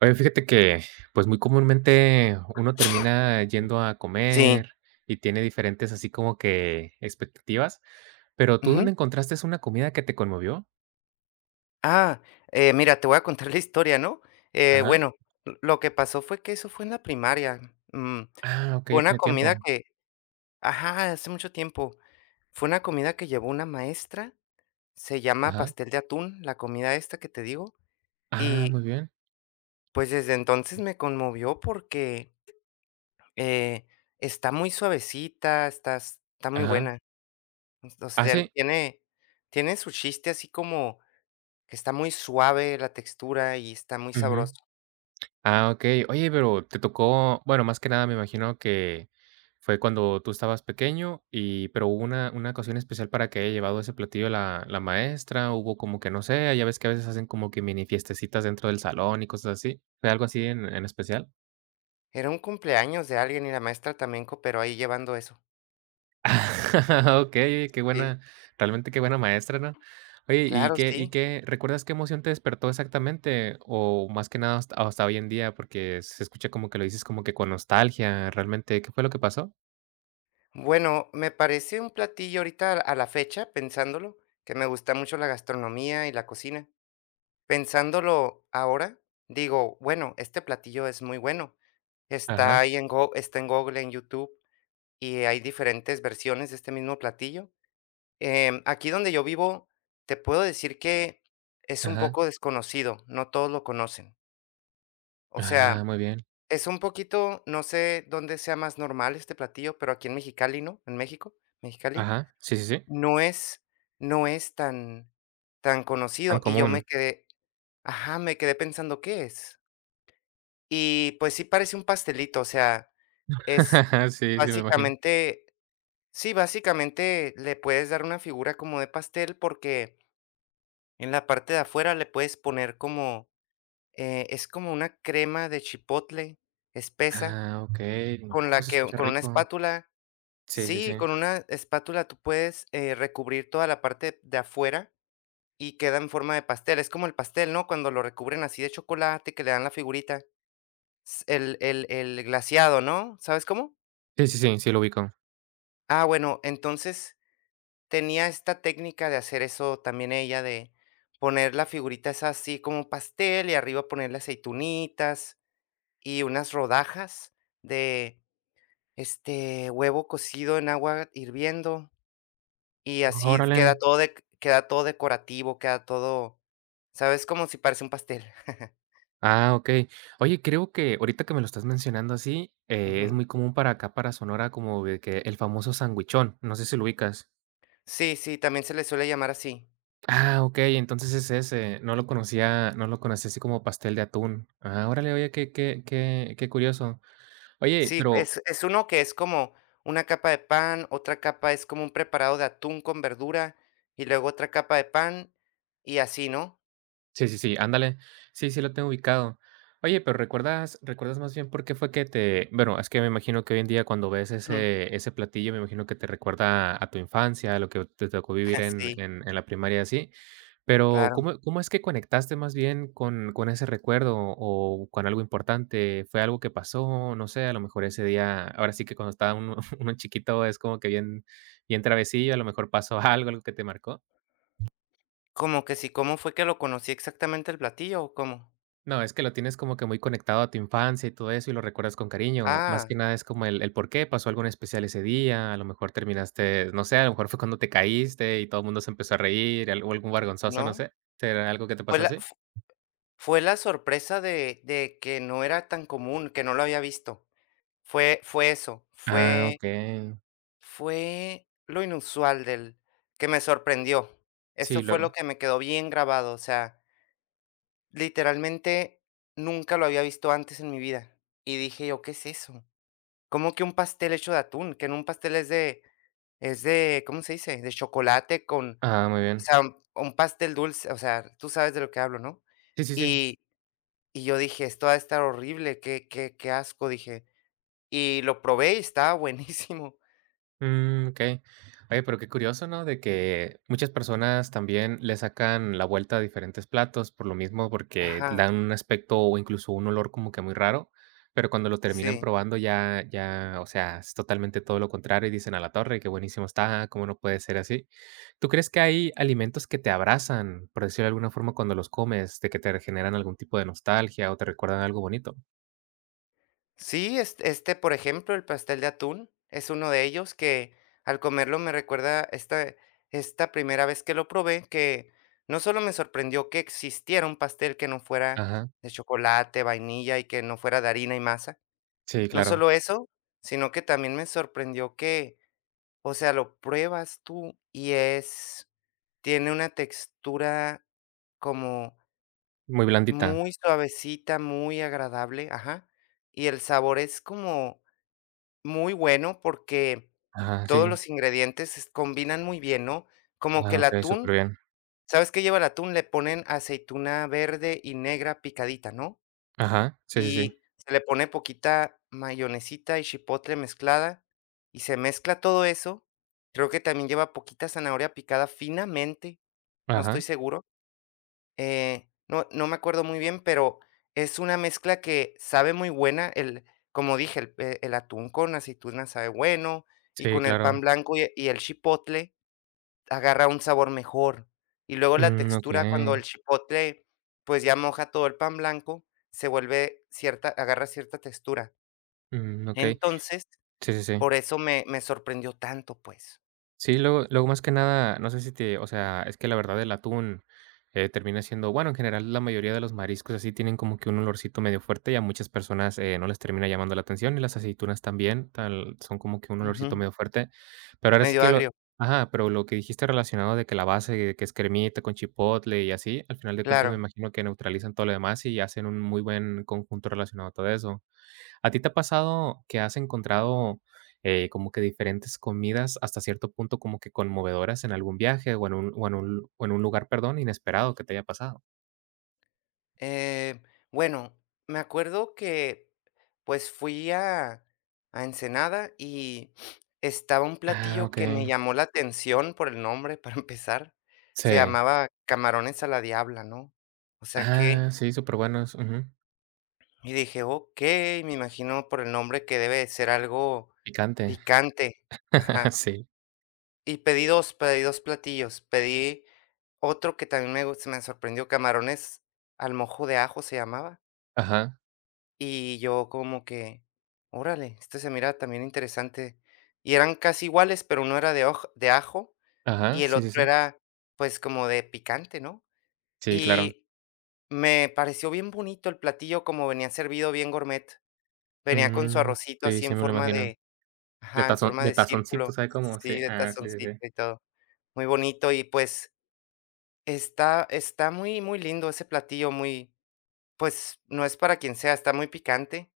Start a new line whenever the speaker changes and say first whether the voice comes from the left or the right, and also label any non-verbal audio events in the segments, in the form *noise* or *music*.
right: Oye, fíjate que, pues, muy comúnmente uno termina yendo a
left: Sí,
right: comer y tiene diferentes así como que expectativas, pero, ¿tú
left: ujú.
right: dónde encontraste es una comida que te conmovió?
left: Ah, mira, te voy a contar *laughs* la historia, ¿no?
right: Ajá.
left: Bueno, l lo que pasó fue que eso fue en la primaria, mm,
right: Ah, okey,
left: fue
right: ya
left: una
right: tiene
left: comida
right: tiempo.
left: que ajá, hace mucho tiempo. Fue una comida que llevó una maestra, se llama
right: Ajá.
left: pastel de atún, la comida esta que te digo.
right: Ah,
left: Y,
right: muy bien.
left: pues, desde entonces me conmovió porque, eh, está muy suavecita, está muy
right: Ajá.
left: buena. O
right: Ah,
left: sea,
right: ¿sí?
left: tiene su chiste, así como que está muy suave la textura y está muy
right: Ujú.
left: sabroso.
right: Ah, okey. Oye, pero te tocó, bueno, más que nada me imagino que fue cuando tú estabas pequeño y pero hubo una ocasión especial para que haya llevado ese platillo la maestra, hubo como que, no sé, ah, ya ves que a veces hacen como que mini fiestecitas dentro del salón y cosas así, ¿fue algo así en especial?
left: Era un cumpleaños de alguien y la maestra también cooperó ahí llevando eso.
right: *laughs* Okey, qué
left: Sí,
right: buena, realmente qué buena maestra, ¿no? Oye,
left: claro,
right: y
left: sí.
right: qué recuerdas qué emoción te despertó exactamente? O más que nada hasta hasta hoy en día, porque se escucha como que lo dices como que con nostalgia, ¿realmente qué fue lo que pasó?
left: Bueno, me parece un platillo ahorita a la fecha, pensándolo, que me gusta mucho la gastronomía y la cocina. Pensándolo ahora, digo, bueno, este platillo es muy bueno. Está
right: Ajá.
left: ahí en Go- está en Google, en YouTube, y hay diferentes versiones de este mismo platillo. Aquí donde yo vivo, te puedo decir que es un
right: Ajá.
left: poco desconocido, no todos lo conocen. O sea,
right: Ah, muy bien.
left: es un poquito, no sé dónde sea más normal este platillo, pero aquí en Mexicali, ¿no? En México, Mexicali,
right: Ajá. Sí, sí, sí.
left: no es, no es tan, tan
right: Tan
left: conocido. Y yo me
right: común.
left: quedé, ajá, me quedé pensando, ¿qué es? Y pues sí parece un pastelito, o sea, es
right: *laughs* Sí, sí, me imagino.
left: básicamente, sí, básicamente le puedes dar una figura como de pastel, porque en la parte de afuera le puedes poner como, es como una crema de chipotle espesa
right: Ah, okey. No,
left: con la
right: pues, se
left: que,
right: escucha
left: con una
right: rico.
left: espátula,
right: Sí, sí, sí.
left: sí, con una espátula tú puedes, recubrir toda la parte de afuera y queda en forma de pastel. Es como el pastel, ¿no? Cuando lo recubren así de chocolate, que le dan la figurita, s el glaseado, ¿no? ¿Sabes cómo?
right: Sí, sí, sí, sí lo ubico.
left: Ah, bueno, entonces tenía esta técnica de hacer eso también ella, de poner la figurita esa así como pastel y arriba ponerle aceitunitas, y unas rodajas de huevo cocido en agua hirviendo, y así
right: Órale.
left: queda todo decorativo, queda todo, ¿sabes? Como si parece un pastel. *laughs*
right: Ah, okey. Oye, creo que ahorita que me lo estás mencionando así, es
left: Ujú.
right: muy común para acá, para Sonora, como de que el famoso sanguichón, no sé si lo ubicas.
left: Sí, sí, también se le suele llamar así.
right: Ah, okey, entonces es ese, no lo conocía no lo conocía así como pastel de atún. Ah, órale, oye, qué qué qué qué curioso. Oye,
left: Sí,
right: pero
left: es uno que es como una capa de pan, otra capa es como un preparado de atún con verdura, y luego otra capa de pan, y así, ¿no?
right: Sí, sí, sí, ándale. Sí, sí lo tengo ubicado. Oye, pero ¿recuerdas más bien por qué fue que te bueno, es que me imagino que hoy en día cuando ves
left: Ujú.
right: ese platillo, me imagino que te recuerda a tu infancia, a lo que te tocó vivir
left: *laughs*
right: en
left: Sí,
right: en la primaria y así, pero,
left: claro.
right: ¿cómo es que conectaste más bien con ese recuerdo o con algo importante? ¿Fue algo que pasó? No sé, a lo mejor ese día, ahora sí que cuando estaba uno *laughs* uno chiquito es como que bien bien traviesillo, a lo mejor pasó *laughs* algo, algo que te marcó.
left: Como que sí. ¿Cómo fue que lo conocí exactamente, el platillo o cómo?
right: No, es que lo tienes como que muy conectado a tu infancia y todo eso, y lo recuerdas con cariño. Más
left: Ah,
right: que nada es como el por qué pasó algo en especial ese día. A lo mejor terminaste, no sé, a lo mejor fue cuando te caíste y todo el mundo se empezó a reír, o algún vergonzoso, no
left: ¿no?
right: sé. ¿Será algo que te
left: Fue
right: pasó
left: la
right: así?
left: f fue la sorpresa de que no era tan común, que no lo había visto. Fue eso,
right: Ah,
left: fue
right: ok.
left: fue lo inusual del que me sorprendió.
right: Sí,
left: Eso fue lo
right: lo.
left: que me quedó bien grabado, o sea, literalmente nunca lo había visto antes en mi vida. Y dije yo: "¿Qué es eso?". ¿Cómo que un pastel hecho de atún? Que en un pastel es de, ¿cómo se dice? De chocolate con,
right: Ah, muy
left: o
right: bien.
left: sea, un pastel dulce, o sea, tú sabes de lo que hablo, ¿no?
right: Sí, sí, sí.
left: Y Y yo dije: "Esto va a estar horrible, qué, qué, qué asco", dije, y lo probé y estaba buenísimo.
right: Mm, okey. Oye, pero qué curioso, ¿no? De que muchas personas también le sacan la vuelta a diferentes platos, por lo mismo,
left: *laughs*
right: porque
left: Ajá,
right: dan un aspecto o incluso un olor como que muy raro, pero cuando lo terminan
left: sí.
right: probando ya ya, o sea, es totalmente todo lo contrario y dicen: "A la torre, qué buenísimo está, cómo no puede ser así". ¿Tú crees que hay alimentos que te abrazan, por decirlo de alguna forma, cuando los comes, de que te generan algún tipo de nostalgia o te recuerdan algo bonito?
left: Sí, este, por ejemplo, el pastel de atún es uno de ellos que al comerlo me recuerda esta primera vez que lo probé, que no solo me sorprendió que existiera un pastel que no fuera
right: Ajá.
left: de chocolate, vainilla y que no fuera de harina y masa.
right: Sí,
left: No
right: claro.
left: solo eso, sino que también me sorprendió que. O sea, lo pruebas tú y es tiene una textura como
right: Muy blandita.
left: muy suavecita, muy agradable, ajá, y el sabor es como muy bueno porque
right: Ajá,
left: todos
right: sí.
left: los ingredientes es combinan muy bien, ¿no? Como que
right: Ah,
left: el
right: ok,
left: atún.
right: súper bien.
left: ¿Sabes qué lleva el atún? Le ponen aceituna verde y negra picadita, ¿no?
right: Ajá, sí, sí, sí.
left: Y se le pone poquita mayonesita y chipotle mezclada, y se mezcla todo eso. Creo que también lleva poquita zanahoria picada finamente, no estoy
right: Ajá,
left: seguro, no me acuerdo muy bien, pero es una mezcla que sabe muy buena. El Como dije, el atún con aceituna sabe bueno, y
right: sí,
left: con el
right: claro.
left: pan blanco y el chipotle agarra un sabor mejor. Y luego la
right: Mm,
left: textura, cuando
right: okey,
left: el chipotle, pues, ya moja todo el pan blanco, se vuelve cierta agarra cierta textura.
right: mm, okey.
left: Entonces,
right: Sí, sí, sí.
left: por eso me sorprendió tanto, pues.
right: Sí, luego luego más que nada, no sé si te o sea, es que la verdad el atún, termina siendo bueno, en general la mayoría de los mariscos así tienen como que un olorcito medio fuerte y a muchas personas, no les termina llamando la atención, y las aceitunas también, tal son como que un olorcito
left: Ujú.
right: medio fuerte, pero ahora sí
left: Medio
right: que lo
left: agrio,
right: ajá, pero lo que dijiste relacionado de que la base, de que es cremita con chipotle y así, al final de cuentas me
left: claro.
right: imagino que neutralizan todo lo demás y hacen un muy buen conjunto relacionado a todo eso. ¿A ti te ha pasado que has encontrado, como que diferentes comidas hasta cierto punto como que conmovedoras en algún viaje o en un o en un o en un lugar, perdón, inesperado que te haya pasado?
left: Eh, bueno, me acuerdo que, pues, fui a Ensenada y estaba un
right: Ah,
left: platillo que me
right: okey.
left: llamó la atención por el nombre, *laughs* para empezar. Se
right: Sí.
left: llamaba camarones a la diabla, ¿no? O sea que.
right: Ah, sí, superbuenos. Ujú.
left: Y dije: "Ok, me imagino por el nombre que debe de ser algo
right: Picante.
left: picante.
right: *laughs*
left: Ajá".
right: Sí.
left: Y pedí dos platillos. Pedí otro que también me sorprendió, camarones al mojo de ajo se llamaba.
right: Ajá,
left: Y yo como que: "Órale, este se mira también interesante". Y eran casi iguales, pero uno era de hoj de ajo y
right: ajá.
left: el
right: Sí, sí,
left: otro
right: sí.
left: era, pues, como de picante, ¿no?
right: Sí, claro.
left: Y me pareció bien bonito el platillo, como venía servido bien gourmet. Venía con su
right: Mm,
left: arrocito
right: sí,
left: así
right: sí
left: en
right: me lo
left: forma
right: imagino.
left: de,
right: De
left: ajá, en
right: tazón
left: forma
right: de
left: de
right: tazoncito,
left: círculo,
right: ¿sabe cómo? Sí.
left: sí, de
right: Ah, sí, sí,
left: tazoncito
right: sí.
left: y todo, muy bonito y, pues, está muy muy lindo ese platillo, muy, pues, no es para quien sea, está muy picante.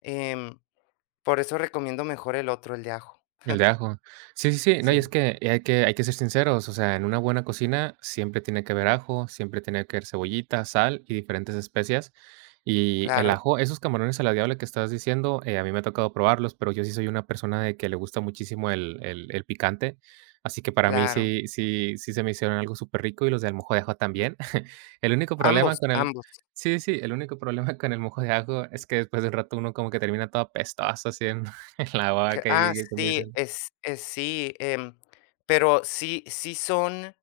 left: em, por eso recomiendo mejor el otro, el de ajo,
right: El de ajo. Sí, sí, sí. No, y es
left: sí,
right: que hay que hay que ser sinceros, o sea, en una buena cocina siempre tiene que haber ajo, siempre tiene que haber cebollita, sal y diferentes especias. Y el
left: claro,
right: ajo, esos camarones a la diabla que estabas diciendo, a mí me ha tocado probarlos, pero yo sí soy una persona de que le gusta muchísimo el picante, así que para mí
left: claro,
right: sí sí sí se me hicieron algo súper rico y los del mojo de ajo también. *laughs* El único problema
left: ambos,
right: con el
left: ambos,
right: sí, sí, el único problema con el mojo de ajo es que después de un rato uno como que termina todo apestoso, así en *laughs* en la
left: que
right: boca
left: ah,
right: y que te
left: sí,
right: dicen.
left: es sí, pero sí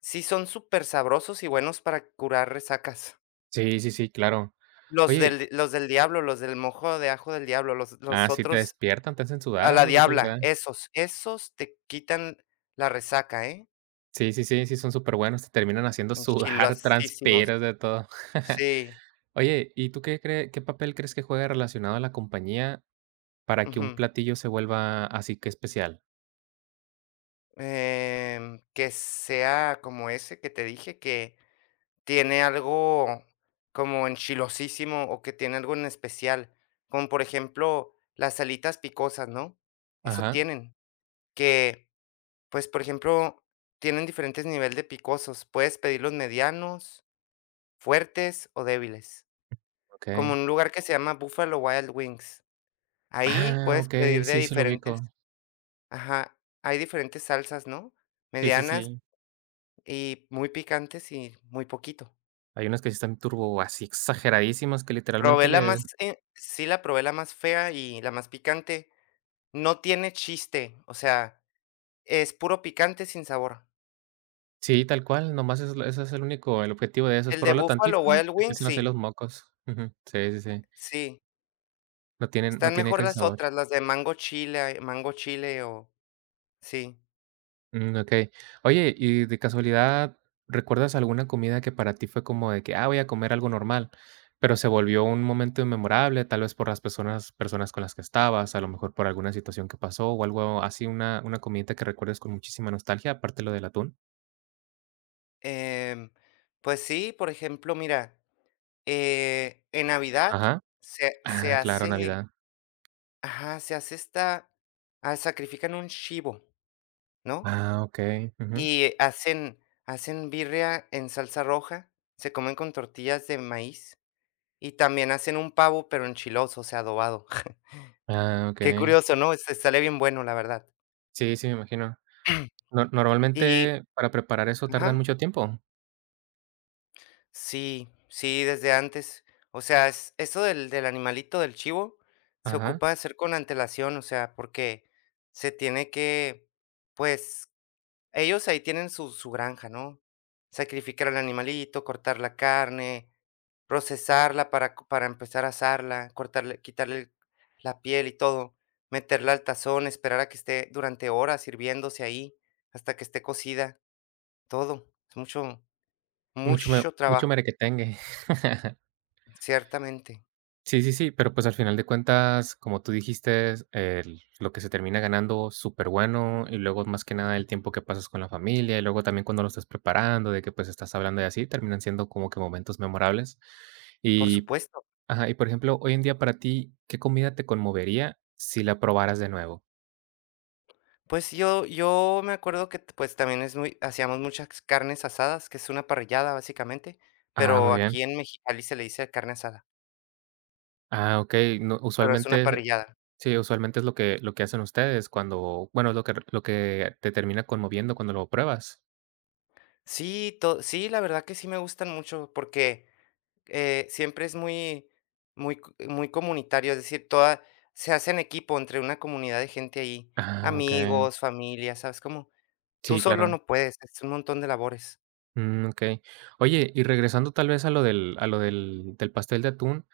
left: sí son súper sabrosos y buenos para curar resacas.
right: Sí, sí, sí, claro.
left: Los
right: Oye,
left: del los del diablo, los del mojo de ajo del diablo, los
right: ah,
left: los
right: sí te
left: otros
right: despiertan, te hacen
left: a
right: sudar, a
left: la
right: eso es todo lo que
left: diabla,
right: da.
left: esos, esos te quitan la resaca, ¿eh?
right: Sí, sí, sí, sí, son súper buenos, te terminan haciendo sudar, *laughs*
left: Enchiladísimos.
right: transpiras, de todo. *laughs*
left: Sí,
right: Oye, ¿y tú qué cree qué papel crees que juega relacionado a la compañía para que un
left: ujú.
right: platillo se vuelva así que especial?
left: Que sea como ese que te dije, que tiene algo como enchilosísimo, o que tiene algo en especial, como por ejemplo, las alitas picosas, ¿no? Eso
right: Ajá,
left: tienen, que pues, por ejemplo, tienen diferentes nivel de picosos. Puedes pedirlos medianos, fuertes o débiles. Como
right: okey.
left: en un lugar que se llama Buffalo Wild Wings. Ahí
right: Ah,
left: puedes
right: okey,
left: pedir de
right: sí, sí lo
left: diferentes,
right: ubico.
left: ajá, hay diferentes salsas, ¿no?
right: Sí, sí,
left: Medianas
right: sí.
left: y muy picantes y muy poquito.
right: Hay unos que sí están turbo así exageradísimos que
left: Probé
right: literalmente
left: la
right: le
left: más, eh, sí, la probé la más fea y la más picante. No tiene chiste, o sea, es puro picante sin sabor.
right: sí, tal cual, nomás es ese es el único el objetivo de eso, es
left: El de
right: probarlo
left: Buffalo
right: tantito,
left: Wild
right: te
left: Wings,
right: empiezan a hacer
left: sí,
right: los mocos. Ujú. Sí, sí, sí.
left: sí.
right: No tienen no
left: Están
right: tiene
left: mejor
right: casi
left: las
right: sabor.
left: otras, las de mango chile o sí.
right: Mm, okey. Oye, y de casualidad, ¿recuerdas alguna comida que para ti fue como de que, ah, voy a comer algo normal, pero se volvió un momento memorable, tal vez por las personas con las que estabas, a lo mejor por alguna situación que pasó o algo así, una comidita que recuerdes con muchísima nostalgia, aparte lo del atún?
left: Em, pues sí, por ejemplo, mira, en Navidad
right: Ajá.
left: se
right: Ah, claro,
left: hace,
right: Navidad.
left: ajá, se hace esta, sacrifican un chivo, ¿no?
right: Ah, okey. Ujú.
left: Y hacen birria en salsa roja, se comen con tortillas de maíz y también hacen un pavo, pero enchiloso, o sea, adobado. *laughs*
right: Ah,
left: Qué
right: okey.
left: curioso, ¿no? Se sale bien bueno, la verdad.
right: Sí, sí, me imagino. No
left: Y
right: normalmente, para preparar eso tardan
left: ajá.
right: mucho tiempo.
left: Sí, sí, desde antes. O sea, es eso del animalito, del chivo, se
right: Ajá.
left: ocupa de hacer con antelación, o sea, porque se tiene que, pues, ellos ahí tienen su granja, ¿no? Sacrificar al animalito, cortar la carne, procesarla para co para empezar a asarla, cortarle quitarle la piel y todo, meterla al tazón, esperar a que esté durante horas hirviéndose ahí, hasta que esté cocida, todo. Es mucho,
right: Mucho me
left: mucho
right: mucho
left: trabajo,
right: merequetengue. *laughs*
left: ciertamente.
right: Sí, sí, sí, pero pues al final de cuentas, como tú dijiste, el lo que se termina ganando, súper bueno. Y luego más que nada el tiempo que pasas con la familia, y luego también cuando lo estás preparando, de que pues estás hablando y así, terminan siendo como que momentos memorables.
left: Por
right: Y,
left: supuesto.
right: ajá, y por ejemplo, hoy en día para ti, ¿qué comida te conmovería si la probaras de nuevo?
left: Pues yo me acuerdo que, pues, también es muy hacíamos muchas carnes asadas, que es una parrillada, básicamente,
right: Ah,
left: pero
right: muy bien.
left: aquí en Mexicali se le dice carne asada,
right: Ah, okey. No,
left: pero es una
right: usualmente
left: parrillada.
right: sí, usualmente es lo que hacen ustedes cuando bueno, es lo que te termina conmoviendo cuando lo pruebas.
left: Sí, to sí, la verdad que sí me gustan mucho porque, siempre es muy muy co muy comunitario, es decir, toda se hace en equipo entre una comunidad de gente ahí,
right: Ah, okey.
left: amigos, familia, ¿sabes cómo? Tú
right: Sí,
left: solo
right: claro.
left: no puedes, es un montón de labores.
right: Mm, okey. Oye, y regresando tal vez a lo del a lo del pastel de atún,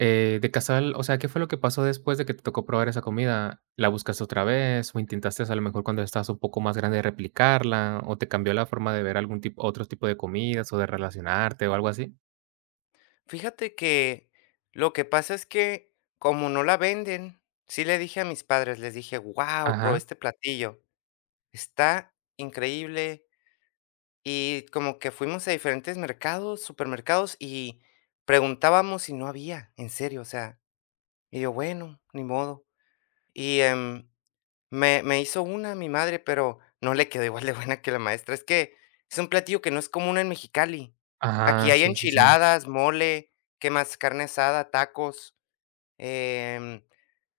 right: de Casal, o sea, ¿qué fue lo que pasó después de que te tocó probar esa comida? ¿La buscaste otra vez o intentaste, a lo mejor, cuando estabas un poco más grande, replicarla o te cambió la forma de ver algún tipo otro tipo de comidas o de relacionarte o algo así?
left: Fíjate que lo que pasa es que, como no la venden, sí le dije a mis padres, les dije: "Guau, probé
right: Ajá,
left: este platillo, está increíble". Y como que fuimos a diferentes mercados, supermercados, y preguntábamos y no había, en serio, o sea, y yo: "Bueno, ni modo". Y, me hizo una mi madre, pero no le quedó igual de buena que la maestra. Es que es un platillo que no es común en Mexicali. Aquí
right: ajá,
left: hay
right: sí, sí, sí.
left: enchiladas, mole, ¿qué más? Carne asada, tacos. Em,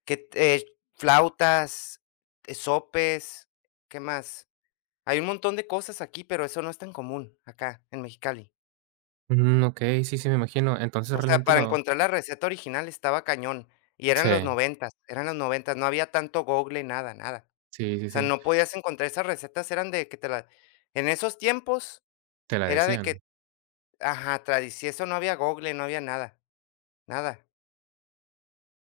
left: que, eh, flautas, sopes, ¿qué más? Hay un montón de cosas aquí, pero eso no es tan común acá en Mexicali.
right: Mm, okey, sí, sí, me imagino. Entonces,
left: O sea,
right: realmente
left: para
right: lo
left: encontrar la receta original estaba cañón, y eran
right: sí,
left: los 90, eran los 90, no había tanto Google, nada, nada.
right: sí,
left: O
right: sí,
left: sea,
right: sí,
left: no podías encontrar esas recetas, eran de que te la, en esos tiempos
right: te la
left: era de que,
right: decían.
left: ajá, tradición. Eso, no había Google, no había nada, nada,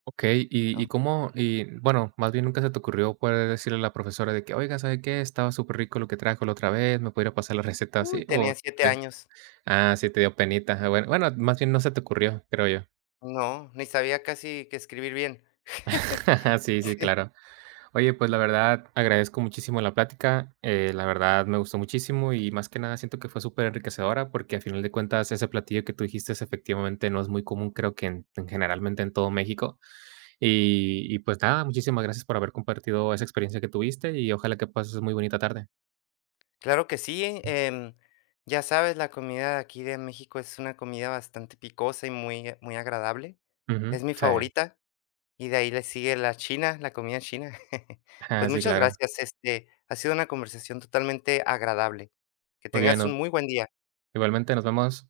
right: Okey,
left: no.
right: y cómo y bueno, más bien nunca se te ocurrió poder decirle a la profesora de que: "Oiga, ¿sabe qué? Estaba súper rico lo que trajo la otra vez, ¿me podría pasar la receta
left: Uy,
right: así?" O
left: tenía 7
right: eh,
left: años.
right: ah, sí te dio penita. Ah, bueno bueno, más bien no se te ocurrió, creo yo.
left: No, ni sabía casi que escribir bien. *laughs*
right: *laughs* Sí, sí, claro. Oye, pues la verdad agradezco muchísimo la plática, la verdad me gustó muchísimo y más que nada siento que fue súper enriquecedora porque a final de cuentas ese platillo que tú dijiste es efectivamente no es muy común, creo que en generalmente en todo México. Y pues nada, muchísimas gracias por haber compartido esa experiencia que tuviste y ojalá que pases muy bonita tarde.
left: Claro que sí, ya sabes, la comida de aquí de México es una comida bastante picosa y muy, muy agradable.
right: Ujú,
left: Es mi
right: sí,
left: favorita y de ahí le sigue la china, la comida china. *laughs*
right: *laughs*
left: Pues
right: sí,
left: muchas
right: claro.
left: gracias, ha sido una conversación totalmente agradable. Que
right: Muy bien,
left: tengas un
right: nos-
left: muy buen día.
right: igualmente nos vemos.